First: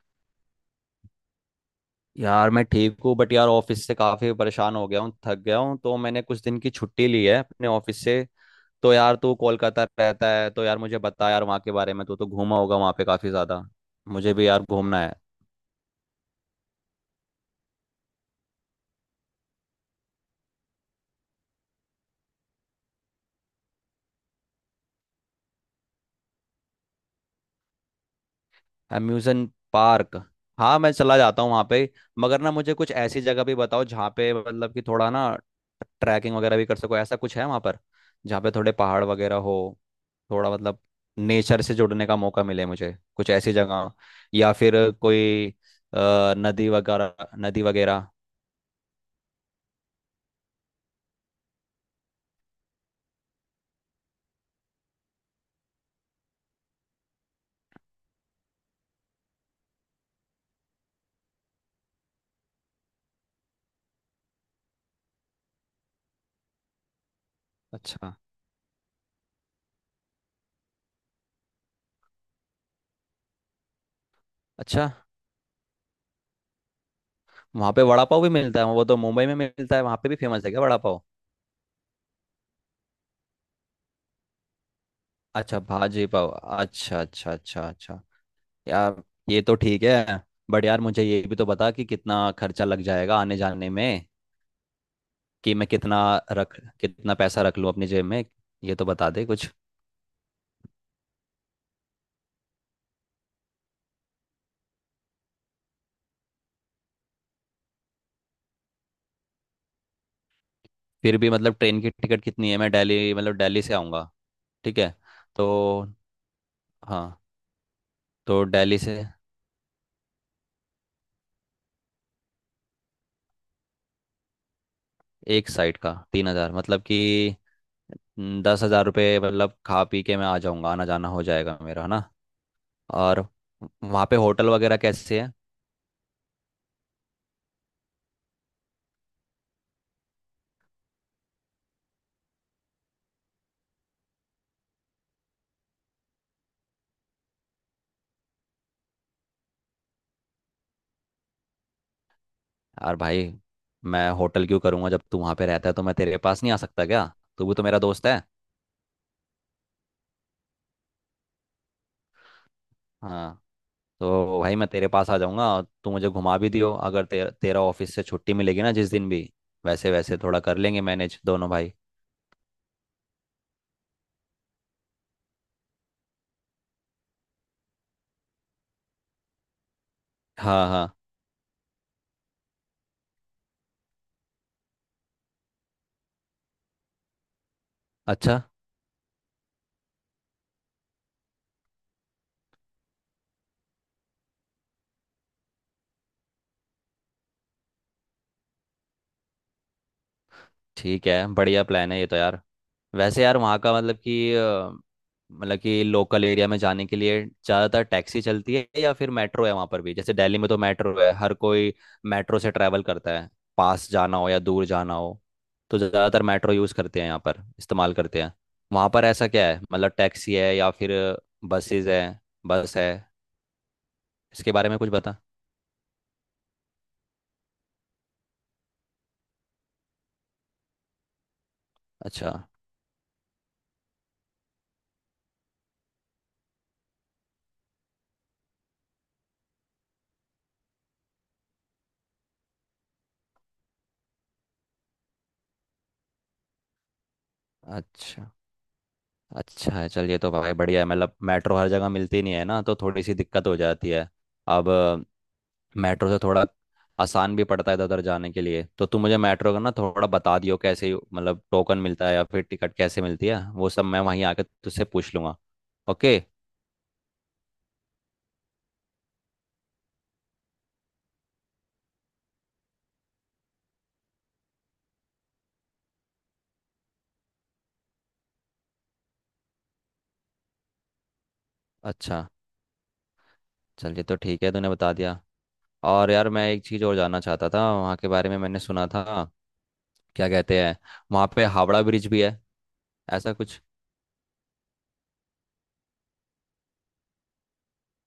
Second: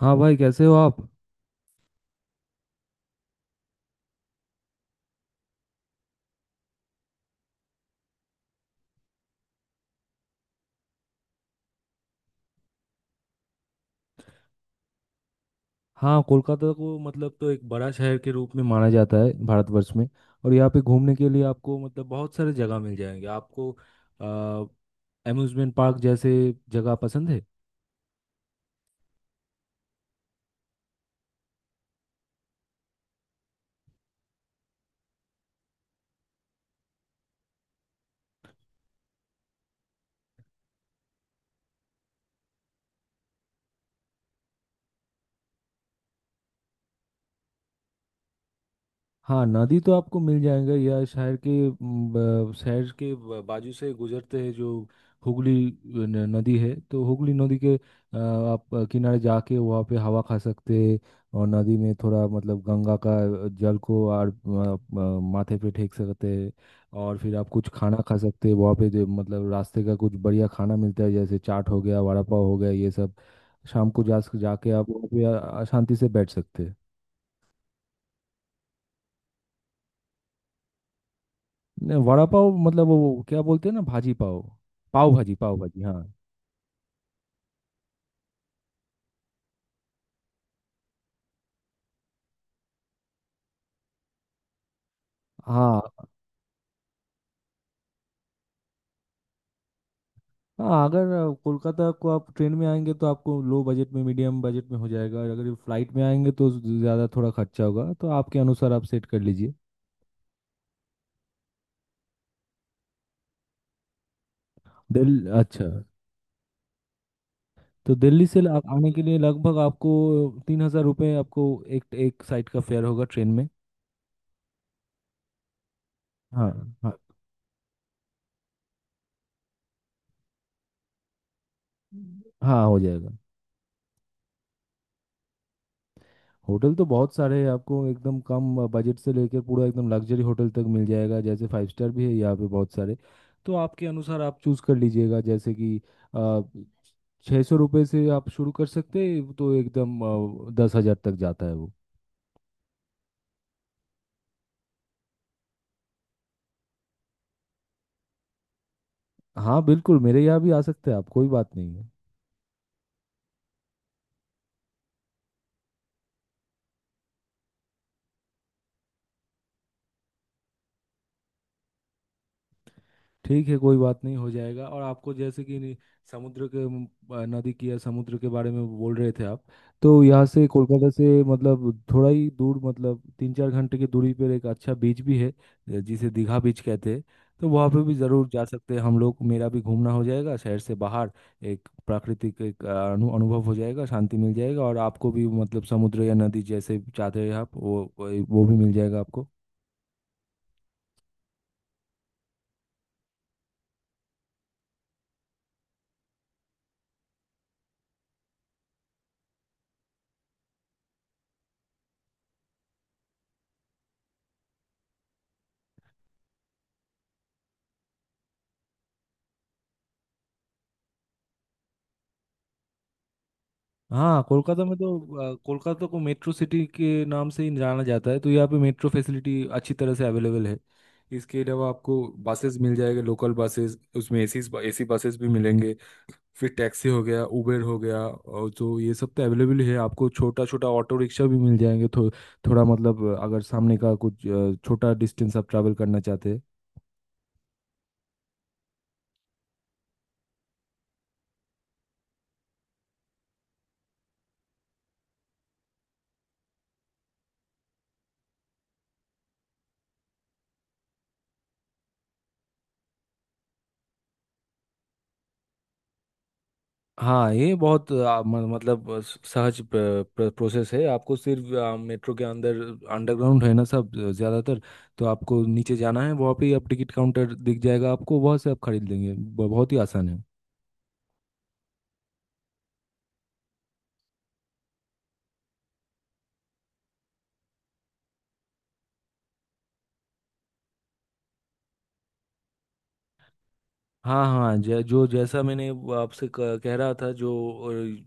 हाँ भाई, कैसे हो आप। यार मैं ठीक हूँ बट यार ऑफिस से काफी परेशान हो गया हूँ, थक गया हूँ, तो मैंने कुछ दिन की छुट्टी ली है अपने ऑफिस से। तो यार तू कोलकाता रहता है, तो यार मुझे बता यार वहाँ के बारे में, तू तो घूमा होगा वहाँ पे काफी ज्यादा। मुझे भी यार घूमना है। हाँ, कोलकाता को मतलब तो एक बड़ा शहर के रूप में माना जाता है भारतवर्ष में। और यहाँ पे घूमने के लिए आपको मतलब बहुत सारे जगह मिल जाएंगे आपको। अम्यूज़मेंट पार्क जैसे जगह पसंद है। Amusement park. हाँ मैं चला जाता हूँ वहाँ पे। मगर ना मुझे कुछ ऐसी जगह भी बताओ जहाँ पे मतलब कि थोड़ा ना ट्रैकिंग वगैरह भी कर सको, ऐसा कुछ है वहाँ पर? जहाँ पे थोड़े पहाड़ वगैरह हो, थोड़ा मतलब नेचर से जुड़ने का मौका मिले, मुझे कुछ ऐसी जगह, या फिर कोई नदी वगैरह नदी वगैरह। हाँ, नदी तो आपको मिल जाएगा या शहर के म, ब- शहर के ब- बाजू से गुजरते हैं जो हुगली नदी है। तो हुगली नदी के आप किनारे जाके वहाँ पे हवा खा सकते हैं। और नदी में थोड़ा मतलब गंगा का जल को और माथे पे फेंक सकते हैं। और फिर आप कुछ खाना अच्छा। खा सकते हैं वहाँ पे जो मतलब रास्ते का कुछ बढ़िया खाना मिलता है, जैसे चाट हो गया, वड़ा पाव हो गया, ये सब। शाम को जा जाके आप अच्छा। वहाँ पे शांति से बैठ सकते हैं। वहाँ पे वड़ा पाव भी मिलता है? वो तो मुंबई में मिलता है, वहाँ पे भी फेमस है क्या वड़ा पाव? नहीं, वड़ा पाव मतलब वो क्या बोलते हैं ना, भाजी पाव। पाव भाजी, पाव अच्छा, भाजी। हाँ भाजी पाव। अच्छा अच्छा अच्छा अच्छा। यार, ये तो ठीक है, बट यार मुझे ये भी तो बता कि कितना खर्चा लग जाएगा आने जाने में, कि मैं कितना हाँ। रख कितना पैसा रख लूँ अपनी जेब में। ये तो बता दे कुछ। हाँ, अगर कोलकाता को आप ट्रेन में आएंगे तो आपको लो बजट में, मीडियम बजट में हो जाएगा, और अगर फ्लाइट में आएंगे तो ज़्यादा थोड़ा खर्चा होगा, तो आपके अनुसार आप सेट कर लीजिए। फिर भी मतलब ट्रेन की टिकट कितनी है? मैं दिल्ली मतलब दिल्ली से आऊँगा। ठीक है। दिल अच्छा। तो। हाँ। तो दिल्ली से तो दिल्ली आने के से। लिए लगभग आपको 3,000 रुपये आपको एक एक साइड का फेयर होगा ट्रेन में। एक साइड का तीन हाँ, हज़ार मतलब हाँ, कि। 10,000 रुपये मतलब खा पी के मैं आ जाऊँगा, आना जाना हो जाएगा मेरा, है ना? हाँ। हो जाएगा। और वहाँ पे होटल वगैरह कैसे है? होटल तो बहुत सारे हैं, आपको एकदम कम बजट से लेकर पूरा एकदम लग्जरी होटल तक मिल जाएगा, जैसे फाइव स्टार भी है यहाँ पे बहुत सारे। तो आपके अनुसार आप चूज़ कर लीजिएगा, जैसे कि 600 रुपये से आप शुरू कर सकते हैं, तो एकदम 10,000 तक जाता है वो। यार भाई, मैं होटल क्यों करूँगा? जब तू वहाँ पे रहता है तो मैं तेरे पास नहीं आ सकता क्या? तू भी तो मेरा दोस्त है। हाँ, बिल्कुल, मेरे यहाँ भी आ सकते हैं आप, कोई बात नहीं है। हाँ। तो भाई मैं तेरे पास आ जाऊंगा, और तू मुझे घुमा भी दियो अगर तेरा ऑफिस से छुट्टी मिलेगी ना जिस दिन भी। वैसे वैसे थोड़ा कर लेंगे मैनेज दोनों भाई। ठीक है, कोई बात नहीं, हो जाएगा। और आपको जैसे कि नि- समुद्र के म, अ, नदी की या समुद्र के बारे में बोल रहे थे आप। तो यहाँ से हाँ कोलकाता हाँ। से मतलब थोड़ा ही दूर, मतलब 3-4 घंटे की दूरी पर एक अच्छा बीच भी है, जिसे दीघा बीच कहते हैं। तो वहाँ पे भी ज़रूर अच्छा। जा सकते हैं हम लोग, मेरा भी घूमना हो जाएगा शहर से बाहर। एक प्राकृतिक एक अ, अनु अनुभव हो जाएगा, शांति मिल जाएगा, और आपको भी मतलब समुद्र या नदी जैसे चाहते हैं आप, वो भी मिल जाएगा आपको। ठीक है, बढ़िया प्लान है ये तो यार। वैसे यार वहाँ का मतलब कि मतलब कि लोकल एरिया में जाने के लिए ज़्यादातर टैक्सी चलती है या फिर मेट्रो है वहाँ पर भी? जैसे दिल्ली में तो मेट्रो है, हर कोई मेट्रो से ट्रैवल करता है, पास जाना हो या दूर जाना हो, तो ज़्यादातर मेट्रो यूज़ करते हैं यहाँ पर, इस्तेमाल करते हैं। वहाँ पर ऐसा क्या है मतलब, टैक्सी है या फिर बसेज है, बस है? हाँ, इसके कोलकाता बारे में में कुछ बता। तो अ, कोलकाता को मेट्रो सिटी के नाम से ही जाना जाता है, तो यहाँ पे मेट्रो फैसिलिटी अच्छी तरह से अवेलेबल है। इसके अलावा आपको अच्छा। बसेस मिल जाएगा, लोकल बसेस, उसमें एसी एसी बसेस भी मिलेंगे। फिर टैक्सी हो गया, उबेर हो गया, और तो ये सब तो अवेलेबल है, आपको छोटा छोटा ऑटो रिक्शा भी मिल जाएंगे। थोड़ा मतलब अगर सामने का कुछ छोटा डिस्टेंस आप ट्रैवल करना चाहते हैं। अच्छा। अच्छा है, चलिए तो भाई बढ़िया है, मतलब मेट्रो हर जगह मिलती नहीं है ना, तो थोड़ी सी दिक्कत हो जाती है। अब मेट्रो से थोड़ा आसान भी पड़ता है इधर उधर जाने के लिए। तो तुम मुझे मेट्रो का ना थोड़ा बता दियो, कैसे मतलब टोकन मिलता है या फिर टिकट कैसे मिलती है, वो सब मैं वहीं आके तुझसे पूछ लूँगा। ओके। हाँ, ये बहुत आ, म- मतलब आ, स- सहज प्रोसेस है। आपको सिर्फ मेट्रो के अंदर, अंडरग्राउंड है ना सब, ज़्यादातर। तो आपको नीचे जाना है, वहाँ पे ही आप टिकट काउंटर दिख जाएगा आपको, वहाँ से आप खरीद लेंगे, बहुत ही आसान है। अच्छा। चलिए तो ठीक है, तूने बता दिया। और यार मैं एक चीज़ और जानना चाहता था वहाँ के बारे में, मैंने सुना था, क्या कहते हैं, वहाँ पे हावड़ा ब्रिज भी है ऐसा कुछ? हाँ हाँ, जै, जो जैसा मैंने वो आपसे कह रहा था, जो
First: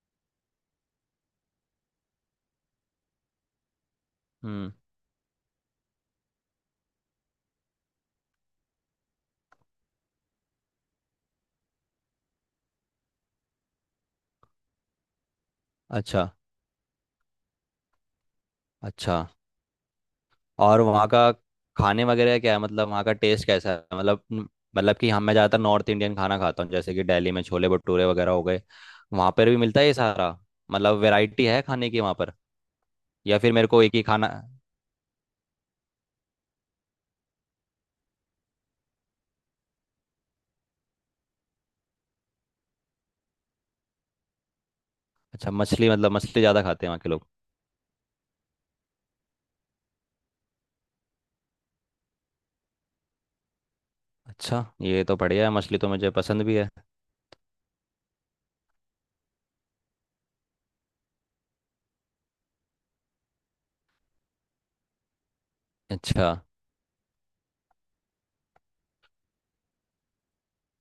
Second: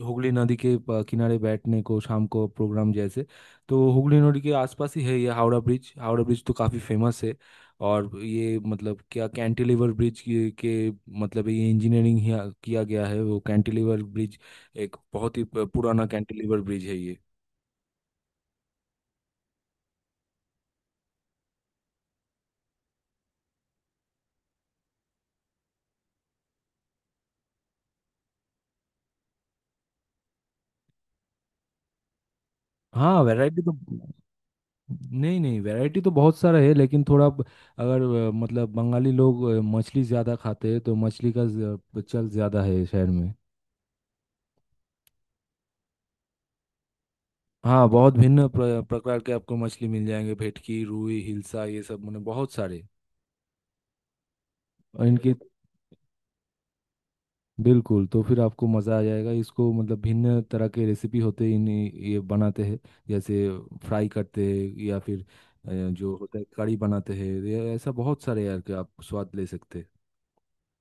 हुगली नदी के किनारे बैठने को शाम को प्रोग्राम जैसे। तो हुगली नदी के हम्म। आसपास ही है ये हावड़ा ब्रिज। हावड़ा ब्रिज तो काफ़ी फेमस है, और ये मतलब क्या कैंटिलीवर ब्रिज के मतलब ये इंजीनियरिंग किया गया है वो, कैंटिलीवर ब्रिज, एक बहुत ही पुराना अच्छा। कैंटिलीवर ब्रिज है ये। अच्छा। और वहाँ का खाने वगैरह क्या है, मतलब वहाँ का टेस्ट कैसा है, मतलब मतलब कि हम मैं ज़्यादातर नॉर्थ इंडियन खाना खाता हूँ, जैसे कि दिल्ली में छोले भटूरे वगैरह हो गए। वहाँ पर भी मिलता है ये सारा, मतलब वैरायटी है खाने की वहाँ पर? हाँ, या फिर वैरायटी मेरे तो। को एक ही खाना। नहीं नहीं, वैरायटी तो बहुत सारा है, लेकिन थोड़ा ब- अगर अ, मतलब बंगाली लोग मछली ज़्यादा खाते हैं, तो मछली का चल ज़्यादा है शहर में। अच्छा, मछली मतलब, मछली ज़्यादा खाते हैं वहाँ के लोग? हाँ, बहुत भिन्न प्रकार के आपको मछली मिल जाएंगे, भेटकी, रुई, हिल्सा, ये सब मतलब बहुत सारे। अच्छा, ये और तो इनके बढ़िया है, मछली तो मुझे पसंद भी है। बिल्कुल, तो फिर आपको मज़ा आ जाएगा इसको, मतलब भिन्न तरह के रेसिपी होते हैं इन, ये बनाते हैं, जैसे फ्राई करते हैं, या फिर जो अच्छा। होता है कड़ी बनाते हैं, ये ऐसा बहुत सारे यार के आप स्वाद ले सकते हैं।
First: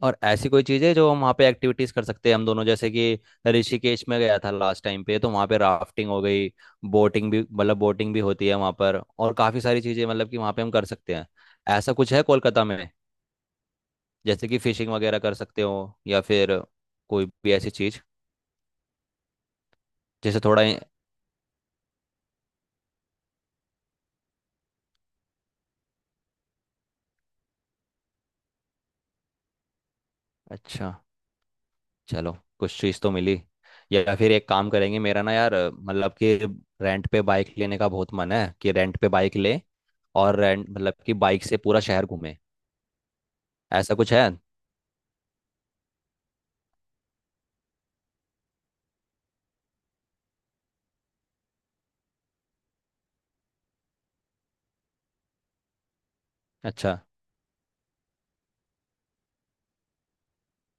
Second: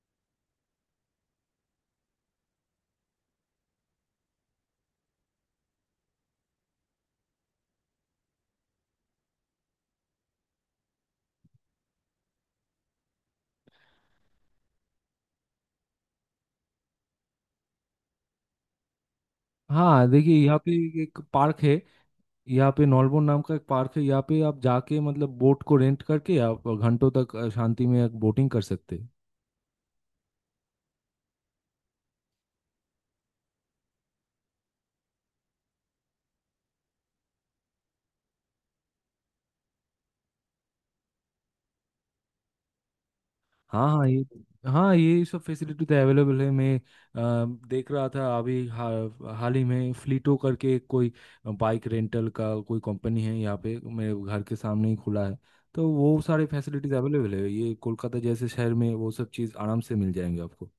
और ऐसी कोई चीज़ है जो हम वहाँ पे एक्टिविटीज कर सकते हैं हम दोनों? जैसे कि ऋषिकेश में गया था लास्ट टाइम पे, तो वहाँ पे राफ्टिंग हो गई, बोटिंग भी, मतलब बोटिंग भी होती है वहाँ पर और काफ़ी सारी चीज़ें मतलब कि वहाँ पे हम कर सकते हैं, ऐसा कुछ है कोलकाता में? जैसे कि फिशिंग वगैरह कर सकते हो या फिर कोई भी ऐसी चीज़, हाँ, देखिए जैसे यहाँ थोड़ा पे एक पार्क है, यहाँ पे नॉलबोन नाम का एक पार्क है, यहाँ पे आप जाके मतलब बोट को रेंट करके आप घंटों तक शांति में बोटिंग कर सकते हैं। अच्छा। चलो, कुछ चीज़ तो मिली। या फिर एक काम करेंगे, मेरा ना यार मतलब कि रेंट पे बाइक लेने का बहुत मन है, कि रेंट पे बाइक ले, और रेंट मतलब कि बाइक से पूरा शहर घूमे, हाँ ऐसा हाँ, कुछ ये। है? हाँ, ये सब फैसिलिटी तो अवेलेबल है, मैं देख रहा था अभी हाल ही में फ्लीटो करके कोई बाइक रेंटल का कोई कंपनी है यहाँ पे, मेरे घर के सामने ही खुला है। तो वो सारे फैसिलिटीज अच्छा, अवेलेबल है, ये कोलकाता जैसे शहर में वो सब चीज़ आराम से मिल जाएंगे आपको।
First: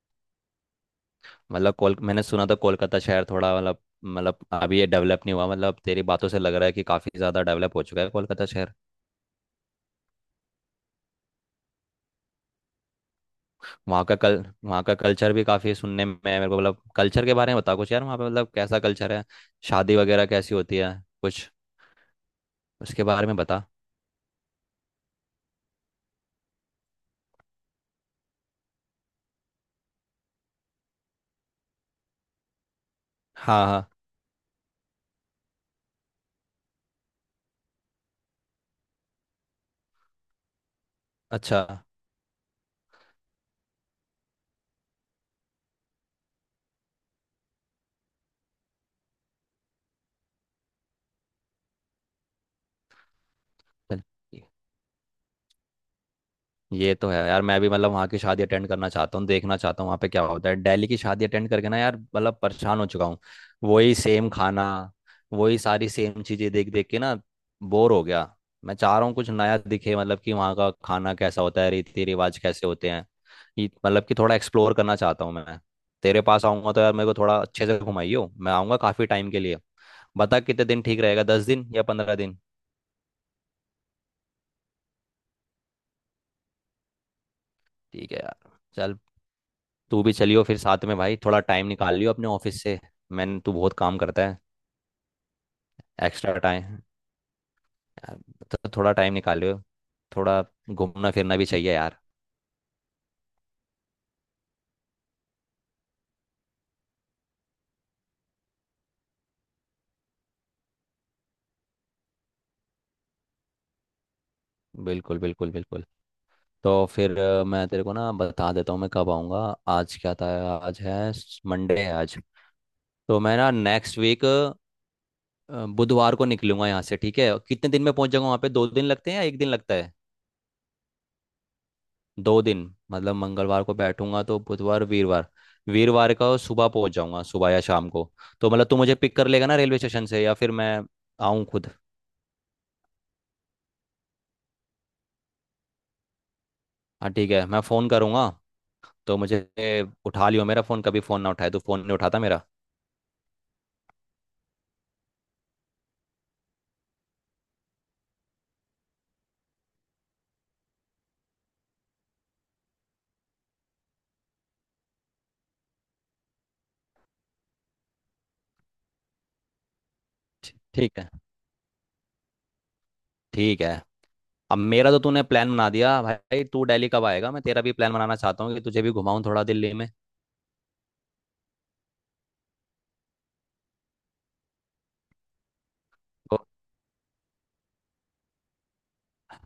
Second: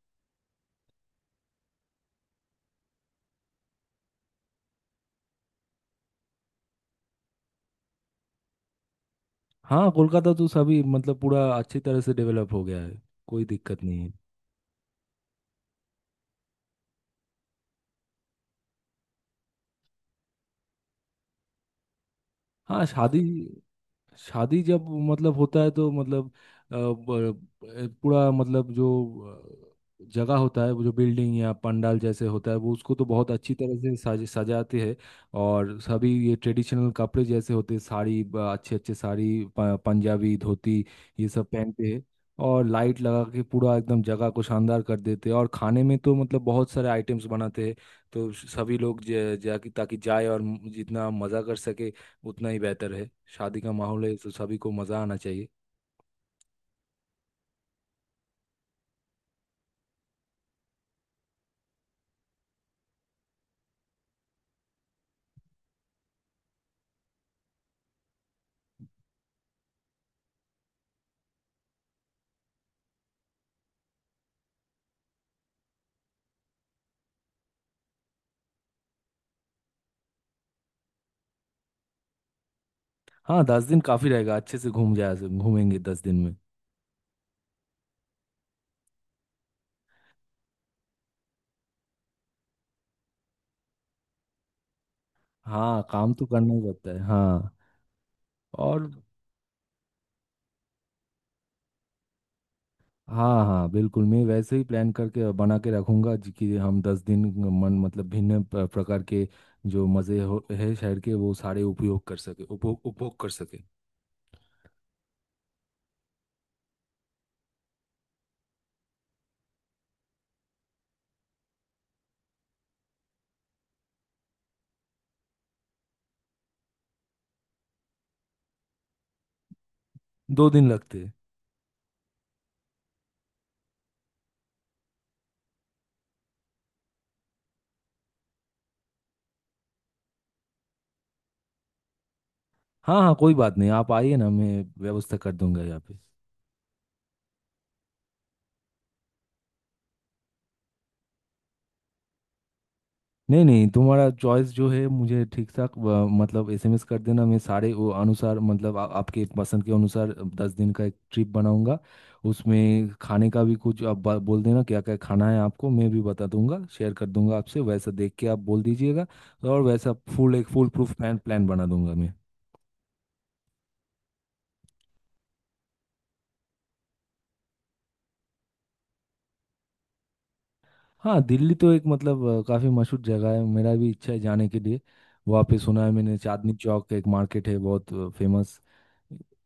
मतलब कोल मैंने सुना था कोलकाता शहर थोड़ा मतलब, मतलब अभी ये डेवलप नहीं हुआ, मतलब तेरी बातों से लग रहा है कि काफ़ी ज़्यादा डेवलप हो चुका है कोलकाता शहर। हाँ, कोलकाता तो सभी मतलब पूरा अच्छी तरह से डेवलप हो गया है, कोई दिक्कत नहीं वहाँ है। का कल वहाँ का कल्चर भी काफ़ी सुनने में है मेरे को, मतलब कल्चर के बारे में बता कुछ यार, वहाँ पे मतलब कैसा कल्चर है, शादी वगैरह कैसी होती है, कुछ हाँ, उसके शादी। बारे में बता। शादी जब मतलब होता है तो मतलब अ, ब- पूरा मतलब जो जगह होता है, वो जो बिल्डिंग या पंडाल जैसे होता है वो, उसको तो बहुत अच्छी हाँ तरह हाँ। से सज सजाते हैं। और सभी ये ट्रेडिशनल कपड़े जैसे होते हैं, साड़ी, अच्छे अच्छे साड़ी, पंजाबी, धोती, ये सब अच्छा। पहनते हैं। और लाइट लगा के पूरा एकदम जगह को शानदार कर देते हैं, और खाने में तो मतलब बहुत सारे आइटम्स बनाते हैं। तो सभी लोग जा ताकि जाए, और जितना मज़ा कर सके उतना ही बेहतर है, शादी का चल। माहौल है तो सभी को मजा आना चाहिए। ये तो है यार, मैं भी मतलब वहाँ की शादी अटेंड करना चाहता हूँ, देखना चाहता हूँ वहाँ पे क्या होता है। दिल्ली की शादी अटेंड करके ना यार मतलब परेशान हो चुका हूँ, वही सेम खाना, वही सारी सेम चीज़ें देख देख के ना बोर हो गया। मैं चाह रहा हूँ कुछ नया दिखे, मतलब कि वहाँ का खाना कैसा होता है, रीति रिवाज कैसे होते हैं, ये मतलब कि थोड़ा एक्सप्लोर करना चाहता हूँ मैं। तेरे पास आऊँगा तो यार मेरे को थोड़ा अच्छे से घुमाइयो, मैं आऊँगा काफ़ी टाइम के लिए। बता कितने दिन ठीक रहेगा, 10 दिन या 15 दिन? हाँ, 10 दिन काफी रहेगा, अच्छे से घूमेंगे 10 दिन में। ठीक है यार। चल, तू भी चलियो फिर साथ में भाई, थोड़ा टाइम निकाल लियो अपने ऑफिस से, मैंने तू बहुत काम करता है। हाँ, काम तो एक्स्ट्रा करना ही टाइम पड़ता है। हाँ। तो और। थोड़ा टाइम निकाल लियो, थोड़ा घूमना फिरना भी चाहिए यार। हाँ हाँ, बिल्कुल। मैं वैसे ही प्लान करके बना के रखूंगा जी, कि हम 10 दिन मन मतलब भिन्न प्रकार के जो मज़े हो है शहर के, वो सारे उपयोग कर सके, उपभोग उपभोग कर सके। बिल्कुल बिल्कुल बिल्कुल। तो फिर मैं तेरे को ना बता देता हूँ मैं कब आऊँगा। आज क्या था, आज है, मंडे है आज। तो मैं ना नेक्स्ट वीक बुधवार को निकलूंगा यहाँ से, ठीक है? कितने दिन में पहुँच जाऊँगा वहाँ पे, 2 दिन लगते हैं या एक दिन लगता है? 2 दिन लगते हैं। 2 दिन, मतलब मंगलवार को बैठूंगा तो बुधवार वीरवार, वीरवार का सुबह पहुंच जाऊंगा, सुबह या शाम को? तो मतलब तू मुझे पिक कर लेगा ना रेलवे स्टेशन से या फिर मैं आऊं खुद? हाँ हाँ, कोई बात नहीं, आप आइए ना, मैं व्यवस्था कर दूंगा यहाँ पे। हाँ ठीक है, मैं फ़ोन करूंगा तो मुझे उठा लियो मेरा फ़ोन, कभी फ़ोन ना उठाए तो, फ़ोन नहीं उठाता मेरा। नहीं नहीं, तुम्हारा चॉइस जो है मुझे ठीक ठाक, मतलब एसएमएस कर देना, मैं सारे वो अनुसार मतलब आपके पसंद के अनुसार 10 दिन का एक ट्रिप बनाऊंगा। उसमें खाने का भी कुछ आप बोल देना क्या क्या खाना है आपको, मैं भी बता दूंगा, शेयर कर दूंगा आपसे, वैसा देख के आप बोल दीजिएगा। और वैसा फुल एक फुल प्रूफ ठीक है। प्लान प्लान बना दूंगा मैं। ठीक है। अब मेरा तो तूने प्लान बना दिया भाई, तू दिल्ली कब आएगा? मैं तेरा भी प्लान बनाना चाहता हूँ कि तुझे भी घुमाऊं थोड़ा दिल्ली में। हाँ, दिल्ली तो एक मतलब काफी मशहूर जगह है, मेरा भी इच्छा है जाने के लिए। वहाँ पे सुना है मैंने चांदनी चौक का एक मार्केट है बहुत फेमस।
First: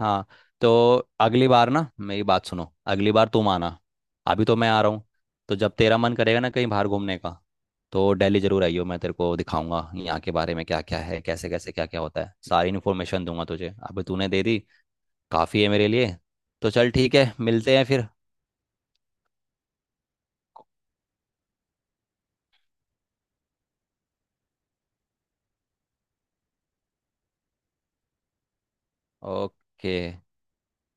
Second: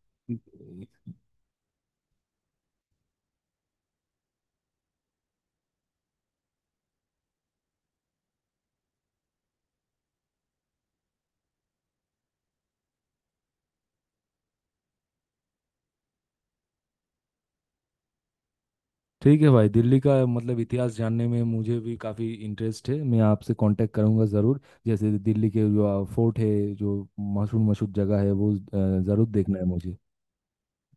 हाँ। तो अगली बार ना मेरी बात सुनो, अगली बार तुम आना, अभी तो मैं आ रहा हूँ। तो जब तेरा मन करेगा ना कहीं बाहर घूमने का, तो दिल्ली जरूर आइयो, मैं तेरे को दिखाऊंगा यहाँ के बारे में क्या क्या है, कैसे कैसे क्या क्या होता है, सारी इन्फॉर्मेशन दूंगा तुझे। अभी तूने दे दी, काफ़ी है मेरे लिए। तो चल ठीक है, मिलते हैं फिर। ठीक है भाई, दिल्ली का मतलब इतिहास जानने में मुझे भी काफ़ी इंटरेस्ट है, मैं आपसे कांटेक्ट करूंगा ज़रूर। जैसे दिल्ली के जो फोर्ट है, जो मशहूर मशहूर जगह है, वो ज़रूर देखना है ओके मुझे।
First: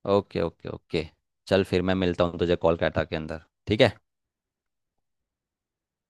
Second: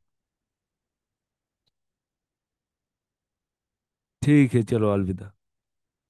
Okay okay okay. चल फिर मैं मिलता हूँ तुझे कोलकाता के अंदर, ठीक है। ठीक है, चलो, अलविदा।